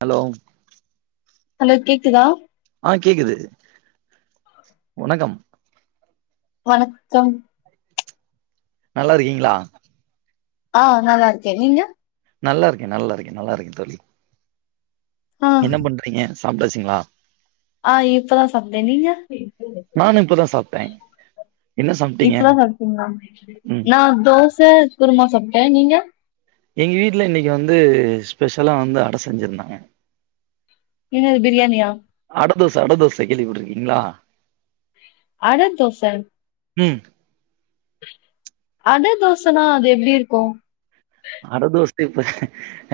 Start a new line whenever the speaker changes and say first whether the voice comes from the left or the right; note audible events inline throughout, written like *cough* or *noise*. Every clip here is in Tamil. right: ஹலோ
left: ஹலோ கேக்குதா
right: ஆ கேக்குது வணக்கம்
left: வணக்கம்
right: நல்லார்க்கீங்ளா
left: ஆ நல்லார்க்கே நீங்க
right: நல்லாருக்கே நல்லாருக்கே நல்லாருக்கே தோழி
left: ஆ
right: என்ன பண்றீங்க சாப்ட்டாச்ங்களா
left: ஆ இப்பதா சாப்ட்டே நீங்க
right: நானு இப்பதா சாப்ட்டே என்ன சாப்ட்டீங்க
left: இப்பதா சாப்டீங்ளா
right: ம்
left: நா தோஸ் ச்ச குருமா சாப்ட்டே நீங்க
right: எங்க வீட்ல இன்னிக்கி வந்து ஸ்பெஷலா வந்து அட செஞ்சிருந்தாங்க
left: என்னது பிரியாணியா
right: அடதோச அடதோச கேள்விபட்ர்க்கீங்ளா
left: அட தோச
right: ம்
left: அட தோசனா அது எப்டி இருக்கு
right: அடதோச இப்ப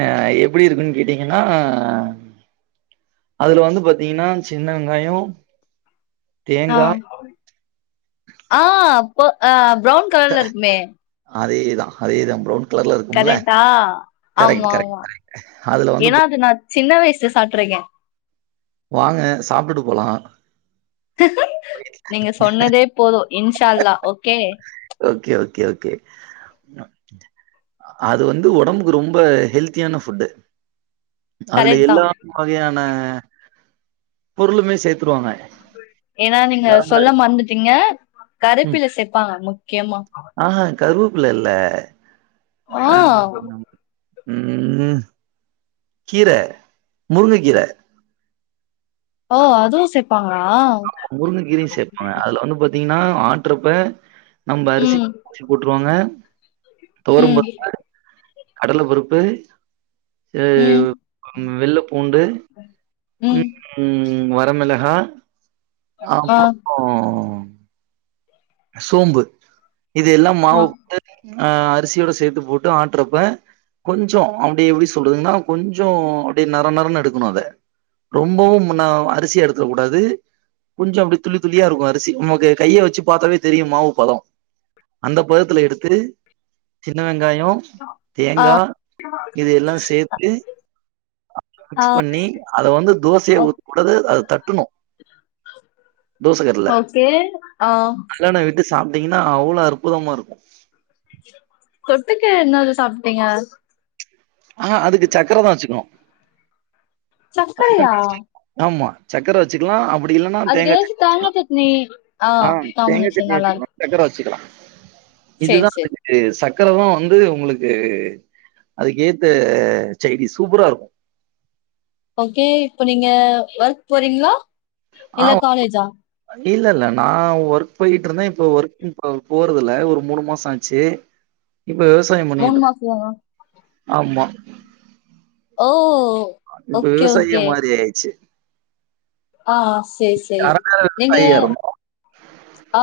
right: அ எப்பிடி இருக்குனு கேட்டீங்கனா அதுல வந்து பாத்தீங்கனா சின்ன வெங்காயோ
left: ஆ
right: தேங்கா
left: ஆ ப அ ப்ரௌன் கலர்ல இருக்குமே
right: அதேதா அதேதா ப்ரௌன் கலர்ல இருக்குமுல
left: கரெக்டா
right: கரெக்ட்
left: ஆமா
right: கரெக்ட்
left: ஆமா
right: கரெக்ட் அதுல வந்து
left: ஏன்னா அது நா சின்ன வயசு சாட்றுக்கே
right: வாங்க சாப்ட்டுட்டு போலா
left: நீங்க சொன்னதே போது இன்ஷாஅல்லா ஓகே
right: ஓகே ஓகே ஓகே அது வந்து ஒடம்புக்கு ரொம்ப ஹெல்த்தியான ஃபுட்டு அதுல
left: கரெக்ட் தா
right: எல்லா வகையான பொருளுமே சேத்து
left: ஏனா நீங்க சொல்ல மந்துட்டீங்க கருப்பில செப்பாங்க முக்கியமா
right: ஆ கருவப்பில இல்ல
left: ஆ
right: ம்ம் கீர முருங்க கீர
left: ஓ அதுவு சேப்பாங்களா
right: முருங்க கீரயு சேப்பாங்க அதுல வந்து பாத்தீங்கனா ஆட்றப்ப நம்ம அரிசி
left: ம்
right: அரிசி போட்ருவாங்க
left: ம்
right: கடலப்பருப்பு எ
left: ம்
right: ம் வெள்ள பூண்டு
left: ம்
right: ம் வரமிளகா
left: ஆ
right: அப்றொ சோம்பு இதெல்லா
left: ஓ
right: மாவு போட்டு அ அரிசியோட சேத்து போட்டு ஆட்றப்ப கொஞ்சொ அப்டி எப்டி சொல்றதுன்னா கொஞ்சொ அப்டியே நர நரன்னு எடுக்ணு அத ரொம்பவு முன்னா அரிசிய எடுத்துட கூடாது கொஞ்ச அப்டி துளி துளியா இருக்கு அரிசி நமக்கு கைய வச்சு பார்த்தாவே தெரியுமாவு பதோ அந்த பதத்ல எடுத்து சின்ன வெங்காயொ தேங்கா இத எல்லா சேத்து மிக்ஸ் பண்ணி அத வந்து தோசயா
left: ஓ
right: ஊத்கூடாது அத தட்டுணு தோசகல்ல
left: கே ஆ
right: கல்யான வீட்டு சாப்ட்டீங்கன்னா அவ்ளோ அற்புதமா இருக்கு
left: தொட்டுக்கு என்னது சாப்ட்டீங்க
right: ஆ அதுக்கு சக்கர தா வச்சுக்கணு அதுதா
left: சக்கரையா
right: டேஷ்ட இருகு ஆமா சக்கர வச்சுக்கலா அப்டி இல்லன்னா
left: அதுக்கு
right: தேங்கா
left: ஏதாச்சு
right: சட்னி
left: தேங்கா
right: வச்சுக்கலா
left: சட்னி
right: ஆ தேங்கா
left: காம்பினேஷன்
right: சட்னி
left: நல்லா
right: வச்சுக்கலா
left: இருக்கு
right: சக்கர வச்சுக்கலா
left: சேரி
right: இதுதா
left: சேரி
right: *unintelligible* இ சக்கர தா வந்து உங்களுக்கு அதுக்கேத்த சைடிஷ் சூப்பரா இருக்கு
left: ஓகே இப்போ நீங்க ஒர்க் போறீங்ளா
right: ஆ
left: இல்ல காலேஜா
right: இல்ல இல்ல நா ஒர்க் போயிட்டு இருந்தே இப்ப ஒர்க்கு போறதில்ல ஒரு மூணு மாசோ ஆச்சு
left: *inaudible*
right: இப்ப விவசாயம்
left: மூணு
right: பண்ணிட்டு
left: மாச தானா
right: ஆமா
left: ஓ
right: இப்ப
left: ஓகே
right: விவசாயியா
left: ஓகே
right: மாரி ஆயாச்சு
left: ஆ செரி செரி நீங்க
right: அரசாயியா
left: ஆ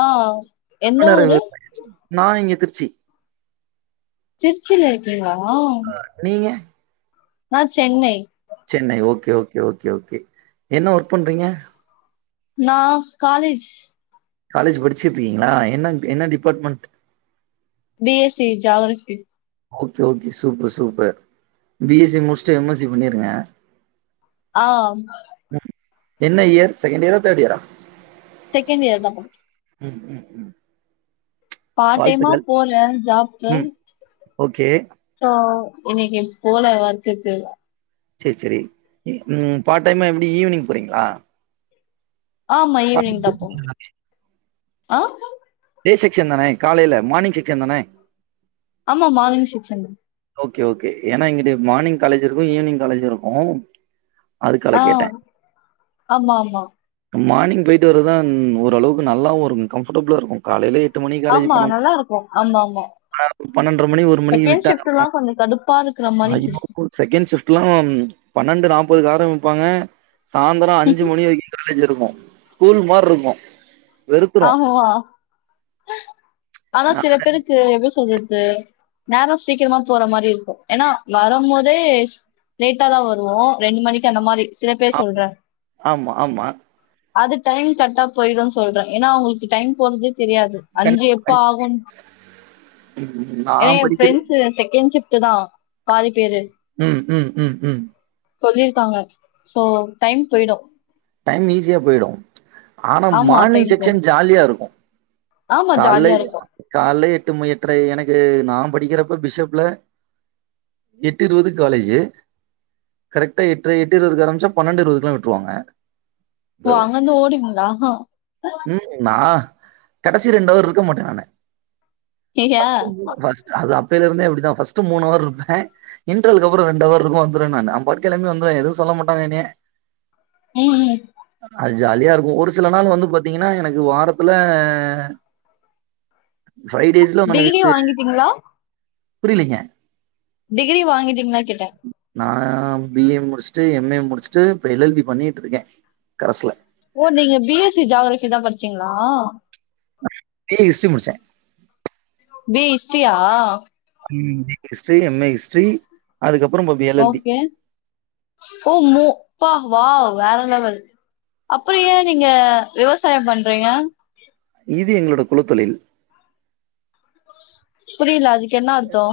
left: எந்த ஊரு
right: இருந்தோ நா இங்க திருச்சி
left: திருச்சில இக்கிங்ளா
right: நீங்க
left: நா Chennai
right: Chennai okay okay okay okay என்ன ஒர்க் பண்றீங்க
left: நா காலேஜ்
right: காலெஜ் படிச்சுட்ரிக்கீங்ளா என்ன என்ன department
left: BSc geography
right: okay okay super super BSc முடிச்ட்டு எம்எஸ்சி பண்ணிருங்க
left: ஆ
right: என்ன இயர் செகண்ட் இயரா தேர்ட் இயரா
left: செகண்ட் இயர் தா
right: ம் ம் ம்
left: பாட்டைமா
right: வாழ்த்துக்கள்
left: போற ஜாப்கு
right: ம் ஓகே
left: இன்னிக்கு போல அத்துக்கு
right: சேரி சேரி பார்ட் டைமா எப்டி ஈவ்னிங் போறீங்ளா
left: ஆமா ஈவினிங் தா போரெ ஆ
right: டே செக்ஷன் தானே காலைல மானிங் செக்ஷன் தானே
left: ஆமா மானி செக்சன்
right: ஓகே ஓகே ஏன்னா இங்கடு மானிங் காலேஜ் இருக்கு ஈவ்னிங் காலேஜ் இருக்கு அதுக்கால
left: ஆ
right: கேட்டே
left: ஆமா ஆமா
right: மானிங் போயிட்டு வர்றதா ஓளவுக்கு நல்லாவு இருக்கு கம்ஃபர்டபுளா இருக்கு காலைலேயே
left: ஆமா நல்லா இருக்கு ஆமா ஆமா
right: பன்னெண்டு மணி ஒரு மணிக்கு
left: செகண்ட்
right: விட்டா
left: ஷிஃப்ட் எல்லாம் கொஞ்சம் கடுப்பா இருக்கிற மாதிரி இருக்கும்
right: *unintelligible* செகண்ட் சிப்ட்லா பன்னெண்டு நாப்பது ஆரம்ப்பாங்க சாயந்திர அஞ்சு மணி வைக்க இருக்கு ஷ்கூல் மாரி இருக்கு
left: ஆமா ஆனா
right: நான்
left: சில பேருக்கு க்கு எப்டி சொல்றது நேர சீக்கிரமா போற மாரி இருக்கு ஏன்னா வரும் போதே லேட்டா தா வருவோ ரெண்டு மணிக் அந்த மாரி சில இப்பெ
right: ஆ-
left: சொல்றே
right: ஆமா ஆமா
left: அது டைம் கரெக்டா போயிடுனு சொல்றே ஏன்னா அவங்களுக்கு டைம் போறதே தெரியாது அஞ்சு எப்ப ஆகு
right: ம்
left: ஏ என் ஃப்ரெண்ட்ஸ் செகண்ட் ஷிப்ட் தா பாதி பேரு
right: ம் ம் ம் ம்
left: சொல்லிருக்காங்க சோ டைம் போயிடு
right: டைம் ஈஸியா போயிடு ஆனால்
left: ஆமா
right: மார்னிங்
left: டைம் போகும்
right: செக்ஷன் ஜாலியா இருக்கு
left: ஆமா
right: காலை
left: ஜாலியா இருக்கும்
right: காலையில எட்டு மணிக்கு எட்டுறை எனக்கு நா படிக்கிறப்ப பிஷப்புல எட்டு இருபதுக்கு காலேஜ் கரெக்ட்டா எட்டு இருபது ஆரம்பிச்ச பன்னெண்டு இருபதுக்கு எல்லா விட்ருவாங்க
left: ஓ அங்கயிருந்து ஓடிந்துகளா
right: ம் நா கடைசி ரெண்டவர் இருக்க மாட்டே நானு
left: ஏயா
right: *unintelligible* அது அப்பலே இருந்தே அப்டிதா ஃபர்ஸ்ட்ட மூணு அவர் இருபே இன்டுரல்லு அப்புற ரெண்டு அவர் வந்து நா வந்துருவே படிக்கலேன்னு எதுவு சொல்ல மாட்டாங்க என்னையே
left: ம் ம்
right: அது ஜாலியா இருக்கு ஒரு சில நாள் வந்து பாத்தீங்கன்னா எனக்கு வாரத்துல அ
left: டெய்லி வாங்கிட்டிங்களா
right: புரியலங்க
left: டிகிரி வாங்கிட்டீங்ளா கேட்டே
right: நா பி ஏ முடிச்ட்டு எம்ஸஏ முடிச்ட்டு இப்ப எல் எல் பி பண்ணிட்டுருக்கே கரச்ல
left: ஓ நீங்க பி எஸ் சி ஜாக்ரஃபி தா படிச்சீங்களா
right: பி ஏ இஸ்ட்ரி முடிச்சே
left: பி ஏ இஸ்ட்ரியா
right: ம் B A history M A history அதுக்கப்புறோ ப்போ பி எ
left: ஓகே ஓ மு ப்பா வாவ் வேற லெவல் அப்புறோ ஏ நீங்க விவாசாய பண்றீங்க
right: இது எங்களோட குலதொழில்
left: புரியில அதுக்கு என்ன அர்த்தொ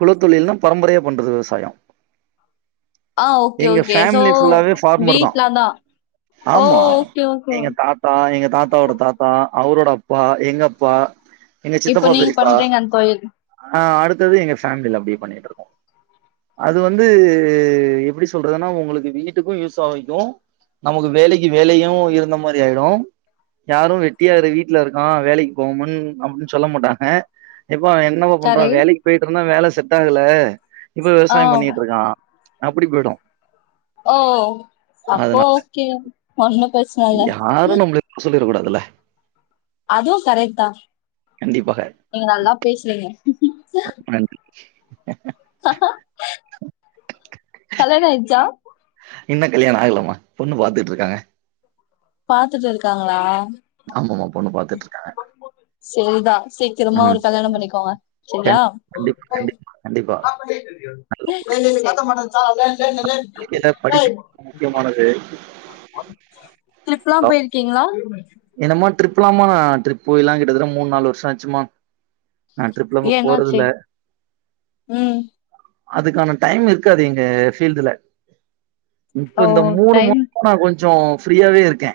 right: குல தொழில்னா பரம்பரையா பண்றது விவசாயோ
left: ஆ ஓகே,
right: எங்க
left: ஓகே. சோ
right: ஃபேமிலி ஃபுல்லாவே ஃபார்மர் தா
left: வீட்ல அதான். ஓ!
right: ஆமா
left: ஓகே, ஓகே.
right: எங்க தாத் தா எங்க தாத்தாவோட தாத்தா அவரோட அப்பா எங்க அப்பா எங்க
left: இப்போ
right: சித்தப்பா
left: நீங்க
right: பெரியப்பா
left: பண்றீங்க அந்த தொழில்.
right: அ அடுத்தது எங்க ஃபேமிலியில அப்டியே பண்ணிட்டு இருக்கோ அது வந்து எப்டி சொல்றதுன்னா உங்களுக்கு வீட்டுக்கு யூஸா வைக்கு நமக்கு வேலைக்கு வேலையு இருந்த மாரி ஆயிடு யாரு வெட்டி இரு வீட்ல இருக்கா வேலைக்கு போகாமன் அப்டின்னு சொல்ல மாட்டாங்க இப்போ என் னப்பா பண்றா
left: சரி.
right: வேலைக்கு போயிட்டு இருந்தா வேல செட் ஆகல இப்ப
left: ஆ.
right: விவசாய பண்ணிட்டு இருக்கா அப்டி போயிடு
left: ஓ அப்ப ஓகே ஒன்னு பிரச்
right: யாரு நம்மள சொல்லிற கூடாதுல
left: அதுவு கரெக்ட் தா நீங்க நல்லா பேசுறீங்க
right: ஒ நன்றி
left: கல்யாண ஆய்ச்சா
right: இன்னு கல்யாண ஆகலாமா பொண்ணு பாத்துட்டு இருக்காங்க
left: பாத்துட்டு இருக்காங்களா
right: ஆமாமா பொண்ணு பாத்துட்டு இருக்காங்க
left: சேரிதா சீக்கிரமா
right: ம்
left: ஒரு கல்யாண பண்ணிக்கோங்க செரியா
right: கண்டி- கண்டிப்பா கண்டிப்பா கண்டிப்பா
left: ஆ சத்தம் போடதே ஆன் வே
right: இன்னிக்குலா படிப்பு முக்கியமானது
left: ட்ரிப்ல்லா போயிருக்கீங்களா
right: என்னம்மா ட்ரிப் இல்லாமா ட்ரிப் போய்லா கிட்டட்டது மூணு நாலு வருஷ ஆச்சும்மா அ ட்ரிப்லா இப்ப
left: ஏன் என்னாச்சு?
right: போறதுல்ல
left: ம்.
right: அதுக்கான டைம் இருக்காது இங்க ஃபீல்டுல
left: ஓ!
right: இப்ப இந்த மூணு மூ
left: டைம்
right: நா கொஞ்சோ ஃப்ரீயாவே இருக்கே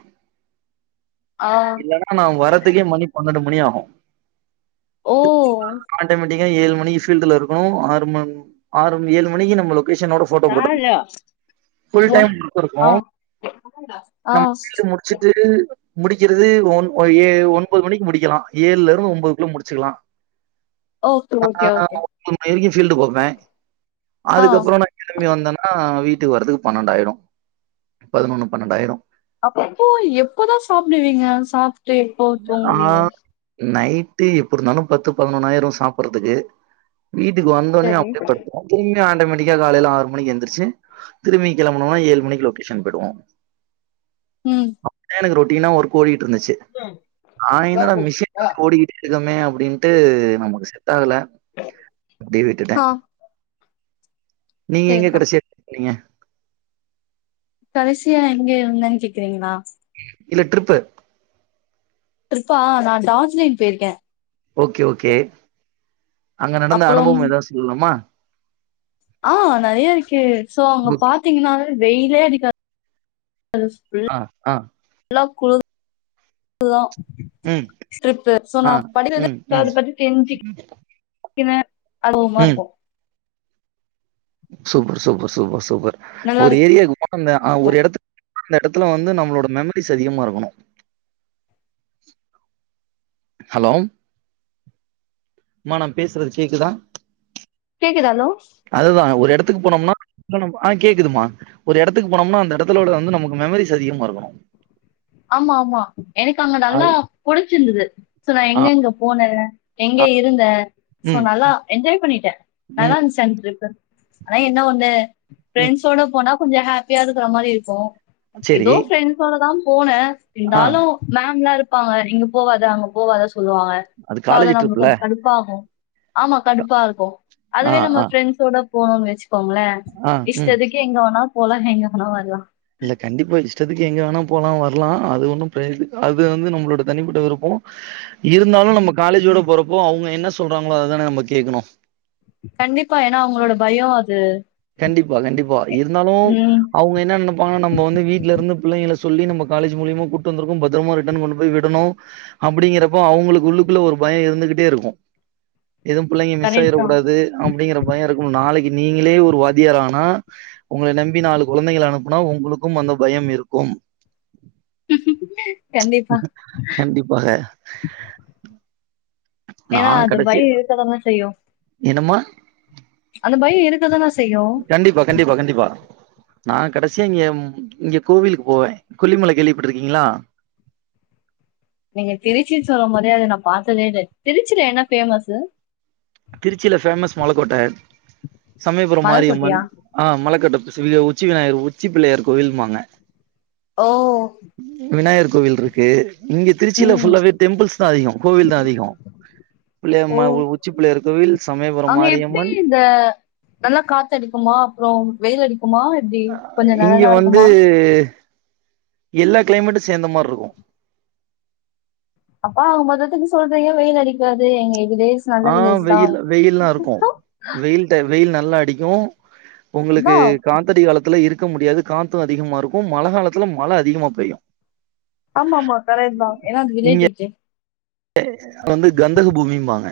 left: ஆ.
right: இல்லன்னா நா வரத்துக்கே மணி பன்னெண்டு மணி ஆகு *inaudible*
left: ஓ!
right: ஏழு மணிக்கு ஃபீல்டுல இருக்கு ஆறு ம ஆறு ஏழு மணிக்கு நம்ம லொகேஷனோட ஃபோட்டோ
left: ஆ.
right: போட்ட ஃபுல் டைம் ர்க் இருக்கு
left: ஆ.
right: நம் ஃபீல்ட் முடி ச்சுட்டு முடிக்கிறது ஒ ஏ ஒன்பது மணிக்கு முடிக்கலா ஏழ்ல இருந்து ஒம்போது குள்ள முடிச்சுக்கலா
left: ஓகே,
right: அ அ
left: ஓகே,
right: அ
left: ஓகே.
right: அ மணி வரைக்கு ஃபீல்டு பாப்பே
left: ஆ.
right: அதுக்கப்புறோ நா திரும்பி வந்தேன்னா வீட்டுக்கு வரதுக்கு பன்னெண்டாயிடு பதுனொன்னு பன்னெண்டாயிடு
left: அப்போ எப்பதா சாப்டுவீங்க சாப்
right: ஆ நைட்டு எப்புடுருந்தாலும் பத்து பதினொன்ணாயிரு சாப்புறதுக்கு வீட்டுக்கு வந்தோன்னே
left: சரி
right: அப்டியே படுத்துர்வோ திரும்பி ஆட்டோமேட்டிக்கா காலைல ஆறு மணிக்கு எந்துருச்சு திரும்பியு கெளம்பனோம்னா ஏழு மணிக்கு லொக்கேஷன் போயிடுவோ
left: ம்
right: அப்டிதா எனக்கு ரொட்டீனா ஒர்க் ஓடிட்டு இருந்துச்சு
left: தே
right: நா என்னடா மிஷின் மாரி ஓடிக்கிட்டே இருக்கோமே அப்டின்ட்டு நமக்கு செட் ஆகல அப்டி விட்டுட்டே
left: ஆ
right: நீங்க எங்க
left: சரிதா
right: கடைசியா போனீங்க
left: கடைசியா எங்க இருந்தேன் கேக்குறீங்களா
right: இல்ல ட்ரிப்பு
left: ட்ரிப்பா நா டார்ஜிலின் பேய்ர்க்கே
right: ஓகே ஓகே அங்க நடந்த
left: அப்புறம்
right: அனுபவம் எதாவ்து சொல்லலாமா
left: ஆ நெறையாருக்கு சோ அங்க
right: ஓகே.
left: பாத்தீங்கன்னா வெயிலே அடிக்கா *inaudible*
right: ஆ ஆ
left: நல்லா குளுர் ப்புதா
right: ம்,
left: ட்ரிப்பு சோ
right: ஆ,
left: நா படிறது
right: ம், ம்,
left: ட்வெ *unintelligible* கெஞ்சி கினேன் அளவுமா
right: ம்.
left: ருக்கு
right: சூப்பர் சூப்பர் சூப்பர் சூப்பர்
left: நல்லா
right: ஒரு
left: இருக்கு
right: ஏரியாக்கு அந்த ஆ ஒரு எடத்து அந்த எடத்துல வந்து நம்மளோட மெமரிஸ் அதிகமா இருக்கணு ஹலோ ம்மா நா பேசுறது கேக்குதா
left: கேக்குது அலோ
right: அதுதா ஒரு எடத்துக்கு போனோம்னா ஆ கேக்குதுமா ஒரு எடத்துக்கு போனோம்னா அந்த இடத்துல உள்ளது வந்து நமக்கு மெமரிஸ் அதிகமாருக்கணு இருக்கணும்
left: ஆமா ஆமா எனக்கு அங்க நல்லா
right: அது
left: புடிச்சிருந்தது சோ நா
right: ஆ,
left: எங்க எங்க போனே எங்க
right: ஆ,
left: இருந்த சோ
right: ம்,
left: நல்லா என்ஜாய் பண்ணிட்டே
right: ம்,
left: நல்லாருந்துச்சு அந்த ட்ரிப்பு ஆனா என்ன ஒண்ணு
right: ம்.
left: ஃபிரண்ஸோட போனா கொஞ்சோ ஹேப்பியா இருக்குற மாரி இருக்கு இதோ
right: சரி.
left: ஃப்ரெண்ட்ஸோட தான் போனே
right: ஆ
left: இருந்தாலு மேம் லா இருப்பாங்க இங்க போவாத அங்க போவாத சொல்லுவாங்க
right: அது
left: சோ அத
right: காலேஜ்
left: நம்ளுக்கு
right: ட்ரிப்ல.
left: கொஞ்சோ கடுப்பாகு ஆமா கடுப்பாருக்கு
right: ஆ,
left: அதுவே நம்ம
right: ஆ,
left: ஃப்ரெண்ஸோட போனோ வச்க்கோங்களே
right: ஆ, ம்.
left: இஷ்டத்க் கு எங்க வேணா போலா எங்க வேணா வர்லா
right: இல்ல கண்டிப்பா இஷ்டத்துக்கு எங்க வேணா போலா வர்லா அது ஒண்ணு ப்ரெ அது வந்து நம்மளோட தனிப்பட்ட விருப்போ இருந்தாலு நம்ம காலேஜோட போறப்போ அவுங்க என்ன சொல்றாங்களோ அதுதான நம்ம கேக்கணு
left: கண்டிப்பா ஏன்னா அவங்களோட பயோ அது
right: கண்டிப்பா கண்டிப்பா இருந்தாலு
left: உம்
right: அவுங்க என்ன நெனப் பாங்க நம்ப வந்து வீட்டுலருந்து பிள்ளைங்கள சொல்லி நம்ம காலேஜ் மூலியமா கூட்டு வந்துருக்கோ பத்ரமா ரிட்டன் கொண்டு போய் விடணு அப்டிங்கிறப்ப அவ்ங்களுக்கு உள்ளுக்குள்ள ஒரு பயோ இருந்துகிட்டேருக்கு எதுவு பிள்ளைங்க மிஸ் ஆயிற
left: கரெக்ட் தான்
right: கூடாது அப்டிங்கிற பயோ இருக்கு நாளைக்கு நீங்களே ஒரு வாதியார் ஆனா உங்கள நம்பி நாலு கொழந்தைகள அனுப்புனா உங்களுக்கு அந்த பயம் இருக்கு
left: கண்டிப்பா
right: வக நா
left: ஏன்னா அது
right: கடசியா
left: பயம் இருக்கதானே செய்யும்
right: என்ன மா
left: அந்த பயொ இருக்கதானா
right: கண்டிப்பா கண்டிப்பா கண்டிப்பா நா கடசியா இங்கே இங்க கோவிலுக்கு போவே கொல்லிமல கேள்விப்பட்டுருக்கீங்ளா
left: நீங்க திருச்சின் சொல்லும் போதே அத நா பாத்ததே இல்ல திருச்சில என்ன ஃபேமஸு
right: திருச்சில ஃபேமஸ் மலகோட்ட சமயபுரம் மாரியம்மன்
left: மலைக்கோட்டையா
right: ஆ மலக்கோட்ட சிவிய உச்சி விநாயகர் உச்சி பிள்ளயார் கோயிலும்பாங்க
left: ஓ
right: விநாயர் கோவில்ருக்கு இங்க திருச்சில
left: உம்
right: ஃபுல்லாவே டெம்பிள்ஸ் தா அதிகொ கோவில் தா அதிகொ
left: ஓ!
right: பிள்ளயமா உச்சி பிள்ளயார் கோவில் சமயபுரம்
left: அங்க எப்டி
right: மாரியம்மன்
left: இந்த நல்லா காத்தடிக்குமா அப்றோ வெயிலடிக்குமா எப்டி கொஞ்சொ நெழலா இருக்குமா
right: து எல்லா கிளைமேட்டு சேந்த மார்ருக்கு
left: அப்ப ஆக மொத்தத்துக்கு சொல்றீங்க வெயில் அடிக்காது எங்க இதுவே
right: ஆ வெயில் வெயில்லா இருக்கு வெயில் டை வெயில் நல்லா அடிக்கு உங்களுக்கு
left: அதான்
right: காத்தடி காலத்துல இருக்க முடியாது காத்து அதிகமா இருக்கு மழ காலத்துல மழ அதிகமா பெய்யு
left: ஆமாமா கரெட்தா ஏனா அது வில்லேஜ் ஆச்சே
right: அது வந்து கந்தக பூமிம்பாங்க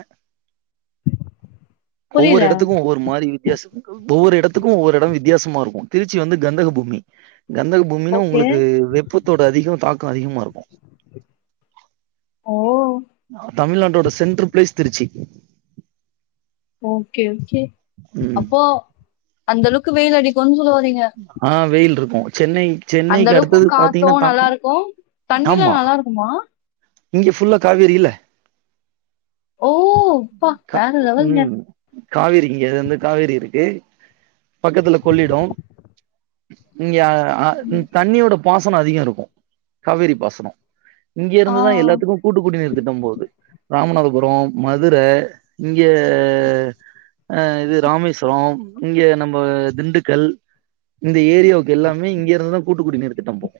right: ஒவ்வொரு
left: புரியல.
right: எடத்துக்கு ஒவ்வொ ரு மாரி வித்யாச இருக்கு ஒவ்வொரு எடத்துக்கு ஒவ்வொரு எடொ வித்யாசமா இருக்கு திருச்சி வந்து கந்தகபூமி கந்தக பூமினா
left: ஓகே.
right: உங்களுக்கு வெப்பத்தோட அதிக தாக்கொ அதிகமா இருக்கு
left: ஓ
right: தமிழ்நாடோட centre place Trichy
left: okay okay
right: ம்
left: அப்போ அந்தளவ்க்கு வெயில் அடிக்குன் சொல்ல வரிங்க
right: ஆ வெயில்ருக்கு சென்னை
left: அந்த
right: சென்னைக்கு
left: அளவுக்கு
right: அடுத்தது பாத்தீங்கனா
left: காத்தும் நல்லா
right: தாக்கொ
left: இருக்கும்.
right: ஆமா
left: தண்ணிலாம் நல்லா இருக்குமா?
right: இங்க ஃபுல்லா காவேரி இல்ல
left: ஓ ப்பா
right: கா-
left: வேற லெவல்ங்க
right: ம் காவேரி இங்கது வந்து காவேரி இருக்கு பக்கத்துல கொள்ளிடோ இங்க அ தண்ணியோட பாசனொ அதிகொ இருக்கு காவேரி பாசனொ இங்கெருந்துதா
left: ஆ.
right: எல்லாத்துக்கு கூட்டுக்குடி நீர் திட்டொ போது ராமநாதபுரோ மதுர இங்க அ இது ராமேஸ்வரோ இங்க நம்ப திண்டுக்கல் இந்த ஏரியாவுக்கு எல்லாமே இங்க இருந்துதா கூட்டுக்குடி நீர் திட்டொ போகு